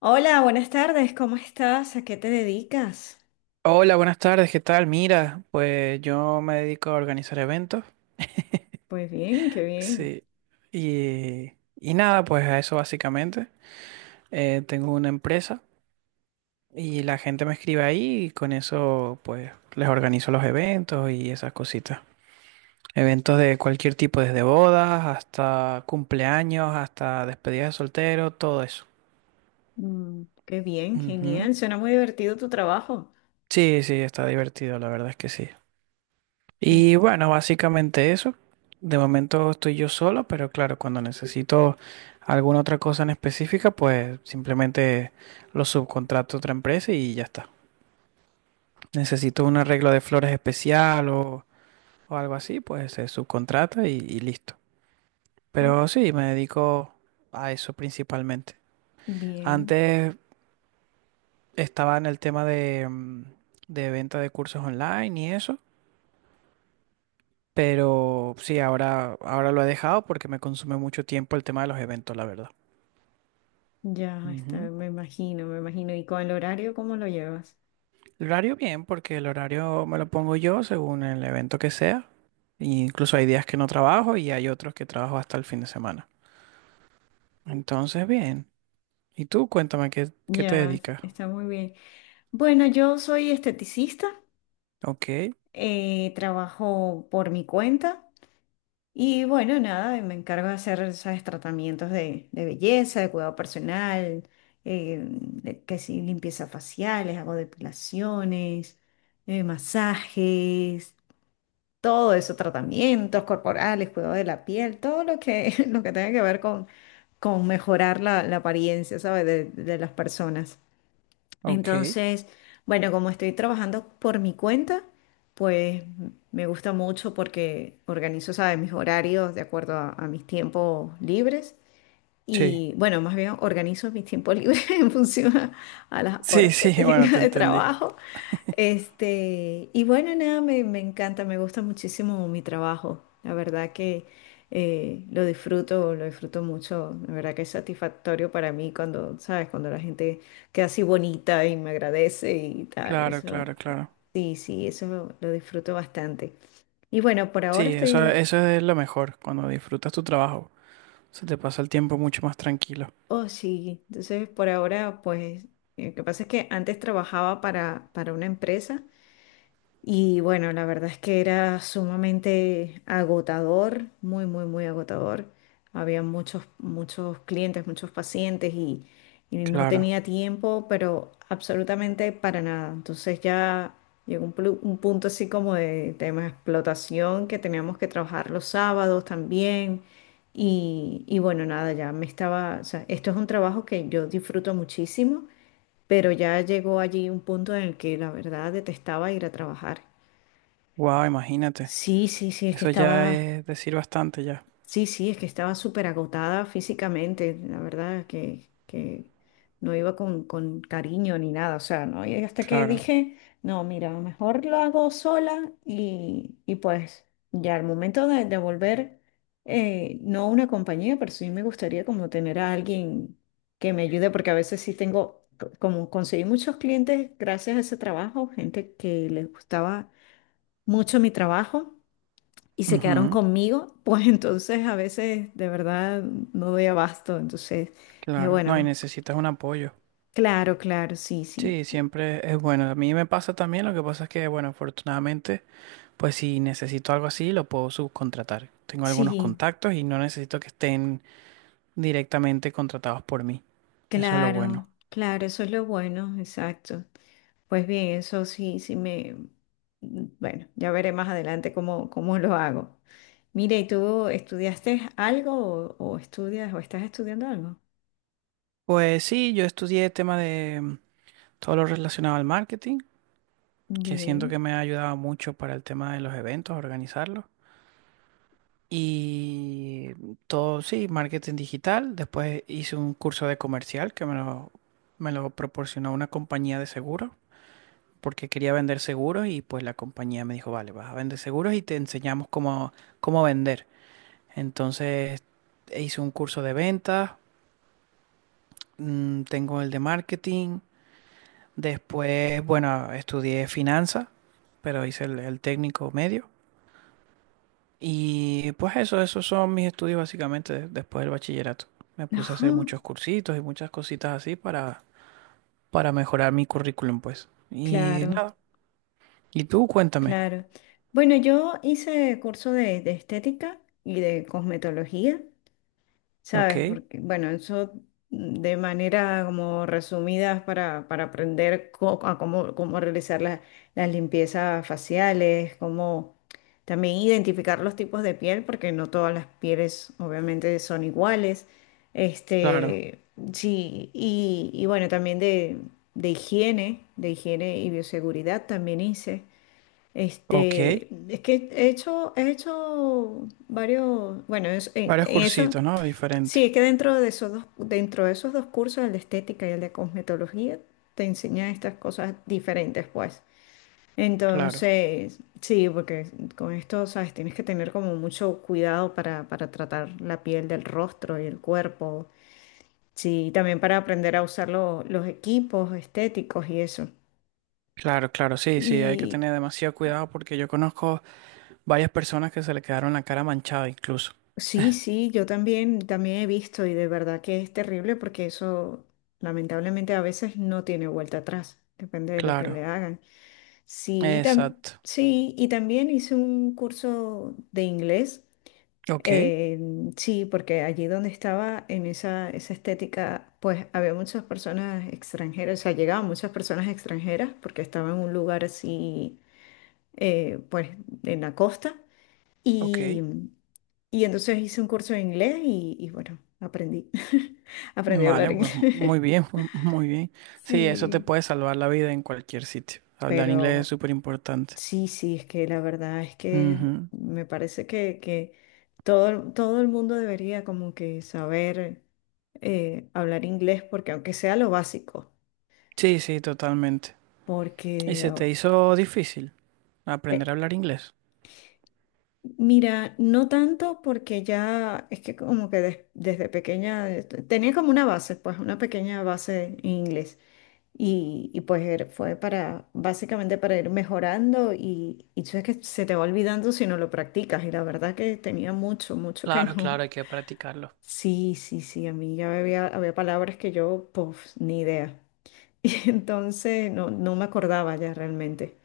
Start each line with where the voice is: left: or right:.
left: Hola, buenas tardes, ¿cómo estás? ¿A qué te dedicas?
right: Hola, buenas tardes, ¿qué tal? Mira, pues yo me dedico a organizar eventos,
left: Pues bien, qué bien.
right: sí, y nada, pues a eso básicamente. Tengo una empresa y la gente me escribe ahí y con eso pues les organizo los eventos y esas cositas. Eventos de cualquier tipo, desde bodas hasta cumpleaños, hasta despedidas de soltero, todo eso.
left: Qué bien,
right: Ujú.
left: genial. Suena muy divertido tu trabajo.
right: Sí, sí, está divertido, la verdad es que sí.
left: Es-
right: Y bueno, básicamente eso. De momento estoy yo solo, pero claro, cuando necesito alguna otra cosa en específica, pues simplemente lo subcontrato a otra empresa y ya está. Necesito un arreglo de flores especial o algo así, pues se subcontrata y listo.
left: oh,
right: Pero sí, me dedico a eso principalmente.
left: bien,
right: Antes estaba en el tema de, de venta de cursos online y eso. Pero sí, ahora lo he dejado porque me consume mucho tiempo el tema de los eventos, la verdad.
left: ya está,
right: Ujú.
left: me imagino, me imagino. ¿Y con el horario cómo lo llevas?
right: El horario bien, porque el horario me lo pongo yo según el evento que sea. E incluso hay días que no trabajo y hay otros que trabajo hasta el fin de semana. Entonces, bien. ¿Y tú? Cuéntame qué, qué te
left: Ya,
right: dedicas.
left: está muy bien. Bueno, yo soy esteticista,
right: Ok,
left: trabajo por mi cuenta. Y bueno, nada, y me encargo de hacer, ¿sabes? Tratamientos de belleza, de cuidado personal, que si limpieza faciales, hago depilaciones, masajes, todo eso, tratamientos corporales, cuidado de la piel, todo lo que, lo que tenga que ver con mejorar la apariencia, ¿sabes? De las personas.
right: ok.
left: Entonces, bueno, como estoy trabajando por mi cuenta, pues me gusta mucho porque organizo, ¿sabes?, mis horarios de acuerdo a mis tiempos libres.
right: Sí.
left: Y bueno, más bien organizo mis tiempos libres en función a las
right: Sí,
left: horas que
right: sí, bueno,
left: tenga
right: te
left: de
right: entendí.
left: trabajo. Este, y bueno, nada, me encanta, me gusta muchísimo mi trabajo. La verdad que lo disfruto mucho. La verdad que es satisfactorio para mí cuando, ¿sabes? Cuando la gente queda así bonita y me agradece y tal.
right: Claro,
left: Eso,
right: claro, claro.
left: sí, sí, eso lo disfruto bastante. Y bueno, por ahora
right: Sí, eso,
left: estoy.
right: eso es lo mejor, cuando disfrutas tu trabajo. Se te pasa el tiempo mucho más tranquilo.
left: Oh, sí. Entonces, por ahora, pues, lo que pasa es que antes trabajaba para una empresa. Y bueno, la verdad es que era sumamente agotador, muy, muy, muy agotador. Había muchos, muchos clientes, muchos pacientes y no
right: Claro.
left: tenía tiempo, pero absolutamente para nada. Entonces ya llegó un punto así como de tema de explotación que teníamos que trabajar los sábados también. Y bueno, nada, ya me estaba, o sea, esto es un trabajo que yo disfruto muchísimo, pero ya llegó allí un punto en el que la verdad detestaba ir a trabajar.
right: Wow, imagínate.
left: Sí, sí, sí, es que
right: Eso ya
left: estaba,
right: es decir bastante ya.
left: sí, sí, es que estaba súper agotada físicamente, la verdad que no iba con cariño ni nada, o sea, ¿no? Y hasta que
right: Claro.
left: dije, no, mira, mejor lo hago sola y pues ya al momento de volver, no una compañía, pero sí me gustaría como tener a alguien que me ayude, porque a veces sí tengo, como conseguí muchos clientes gracias a ese trabajo, gente que les gustaba mucho mi trabajo y se quedaron
right: Ujú,
left: conmigo, pues entonces a veces de verdad no doy abasto. Entonces dije,
right: claro. No, y
left: bueno,
right: necesitas un apoyo.
left: claro, claro, sí, sí.
right: Sí, siempre es bueno. A mí me pasa también, lo que pasa es que, bueno, afortunadamente, pues si necesito algo así, lo puedo subcontratar. Tengo algunos
left: Sí,
right: contactos y no necesito que estén directamente contratados por mí. Eso es lo bueno.
left: claro, claro, eso es lo bueno, exacto. Pues bien, eso sí, sí me... Bueno, ya veré más adelante cómo, cómo lo hago. Mire, ¿y tú estudiaste algo o estudias o estás estudiando algo?
right: Pues sí, yo estudié tema de todo lo relacionado al marketing, que siento que
left: Bien.
right: me ha ayudado mucho para el tema de los eventos, organizarlos. Y todo, sí, marketing digital. Después hice un curso de comercial que me lo proporcionó una compañía de seguros, porque quería vender seguros y pues la compañía me dijo, vale, vas a vender seguros y te enseñamos cómo, cómo vender. Entonces hice un curso de ventas, tengo el de marketing. Después, bueno, estudié finanzas, pero hice el técnico medio. Y pues eso, esos son mis estudios básicamente después del bachillerato. Me puse a hacer muchos cursitos y muchas cositas así para mejorar mi currículum, pues. Y
left: Claro.
right: nada. Y tú, cuéntame.
left: Claro. Bueno, yo hice curso de estética y de cosmetología, ¿sabes?
right: Ok,
left: Porque, bueno, eso de manera como resumidas para aprender co- a cómo, cómo realizar las limpiezas faciales, cómo también identificar los tipos de piel, porque no todas las pieles obviamente son iguales.
right: claro.
left: Este, sí, y bueno, también de higiene y bioseguridad también hice.
right: Ok.
left: Este, es que he hecho varios, bueno,
right: Varios
left: en eso,
right: cursitos, ¿no?
left: sí,
right: Diferente.
left: es que dentro de esos dos, dentro de esos dos cursos, el de estética y el de cosmetología, te enseñan estas cosas diferentes, pues.
right: Claro.
left: Entonces, sí, porque con esto, sabes, tienes que tener como mucho cuidado para tratar la piel del rostro y el cuerpo. Sí, también para aprender a usar los equipos estéticos y eso.
right: Claro, claro. Sí, sí, hay que tener demasiado cuidado porque yo conozco varias personas que se le quedaron la cara manchada incluso.
left: Sí, sí, yo también, también he visto y de verdad que es terrible porque eso lamentablemente a veces no tiene vuelta atrás, depende de lo que le
right: Claro.
left: hagan. Sí,
right: Exacto.
left: sí, y también hice un curso de inglés,
right: Ok,
left: eh, sí, porque allí donde estaba en esa, esa estética, pues había muchas personas extranjeras, o sea, llegaban muchas personas extranjeras porque estaba en un lugar así, pues en la costa.
right: ok.
left: Y, y entonces hice un curso de inglés y bueno, aprendí. Aprendí a hablar
right: Vale, pues
left: inglés.
right: muy bien, pues muy bien. Sí, eso te
left: Sí.
right: puede salvar la vida en cualquier sitio. Hablar inglés es
left: Pero
right: súper importante.
left: sí, sí, es que la verdad es que
right: Ujú.
left: me parece que todo, todo el mundo debería como que saber hablar inglés, porque aunque sea lo básico,
right: Sí, sí, totalmente. ¿Y
left: porque
right: se te
left: oh,
right: hizo difícil aprender
left: eh,
right: a hablar inglés?
left: mira, no tanto porque ya es que como que desde pequeña tenía como una base, pues una pequeña base en inglés. Y pues fue para, básicamente para ir mejorando y tú sabes que se te va olvidando si no lo practicas. Y la verdad que tenía mucho, mucho que
right: Claro,
left: no.
right: claro, hay que practicarlo.
left: Sí, sí, sí, a mí ya había, había palabras que yo, pues, ni idea. Y entonces no, no me acordaba ya realmente.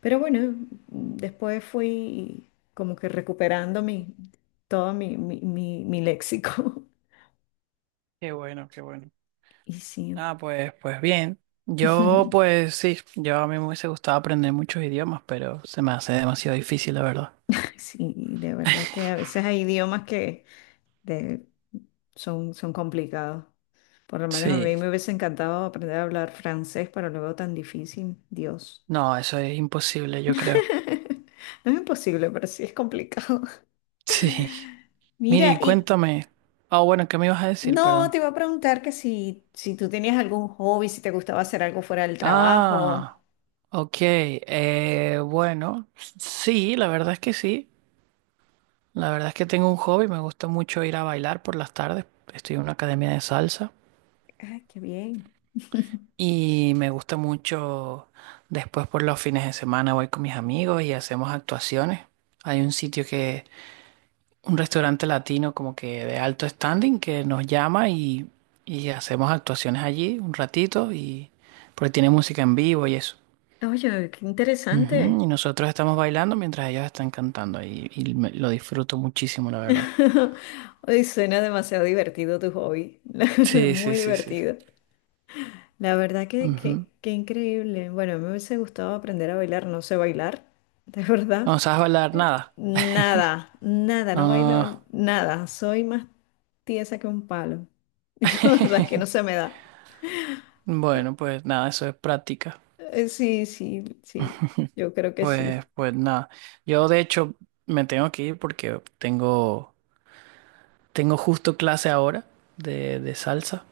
left: Pero bueno, después fui como que recuperando todo mi léxico.
right: Qué bueno, qué bueno.
left: Y sí,
right: Ah, pues, pues bien. Yo, pues sí, yo a mí me hubiese gustado aprender muchos idiomas, pero se me hace demasiado difícil, la verdad.
left: sí, de verdad que a veces hay idiomas que de- son, son complicados. Por lo menos a mí
right: Sí,
left: me hubiese encantado aprender a hablar francés, pero lo veo tan difícil. Dios.
right: no, eso es imposible, yo creo.
left: No es imposible, pero sí es complicado.
right: Sí. Mire, y
left: Mira, y
right: cuéntame. Ah, bueno, ¿qué me ibas a decir?
left: no,
right: Perdón.
left: te iba a preguntar que si, si tú tenías algún hobby, si te gustaba hacer algo fuera del trabajo.
right: Ah, ok. Bueno, sí, la verdad es que sí. La verdad es que tengo un hobby. Me gusta mucho ir a bailar por las tardes. Estoy en una academia de salsa.
left: Ay, qué bien.
right: Y me gusta mucho después por los fines de semana voy con mis amigos y hacemos actuaciones. Hay un sitio que un restaurante latino como que de alto standing que nos llama y hacemos actuaciones allí un ratito y porque tiene música en vivo y eso.
left: Oye, qué
right: Ujú,
left: interesante.
right: y nosotros estamos bailando mientras ellos están cantando y lo disfruto muchísimo, la verdad.
left: Ay, suena demasiado divertido tu hobby.
right: Sí, sí,
left: Muy
right: sí, sí.
left: divertido. La verdad
right: Ujú.
left: que increíble. Bueno, me hubiese gustado aprender a bailar, no sé bailar, de verdad.
right: ¿No sabes bailar nada?
left: Nada, nada, no bailo
right: Ah,
left: nada. Soy más tiesa que un palo. Y la verdad es que no se me da. Y,
right: bueno, pues nada, eso es práctica.
left: sí, sí, sí, yo creo que
right: Pues,
left: sí.
right: pues nada. Yo de hecho me tengo que ir porque tengo justo clase ahora de salsa.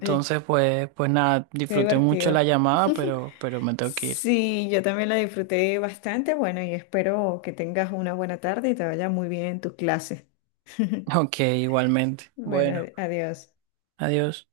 left: Oye,
right: pues, pues nada,
left: qué
right: disfruté mucho
left: divertido.
right: la llamada, pero me tengo que ir.
left: Sí, yo también la disfruté bastante. Bueno, y espero que tengas una buena tarde y te vaya muy bien en tus clases.
right: Ok, igualmente.
left: Bueno,
right: Bueno,
left: adiós.
right: adiós.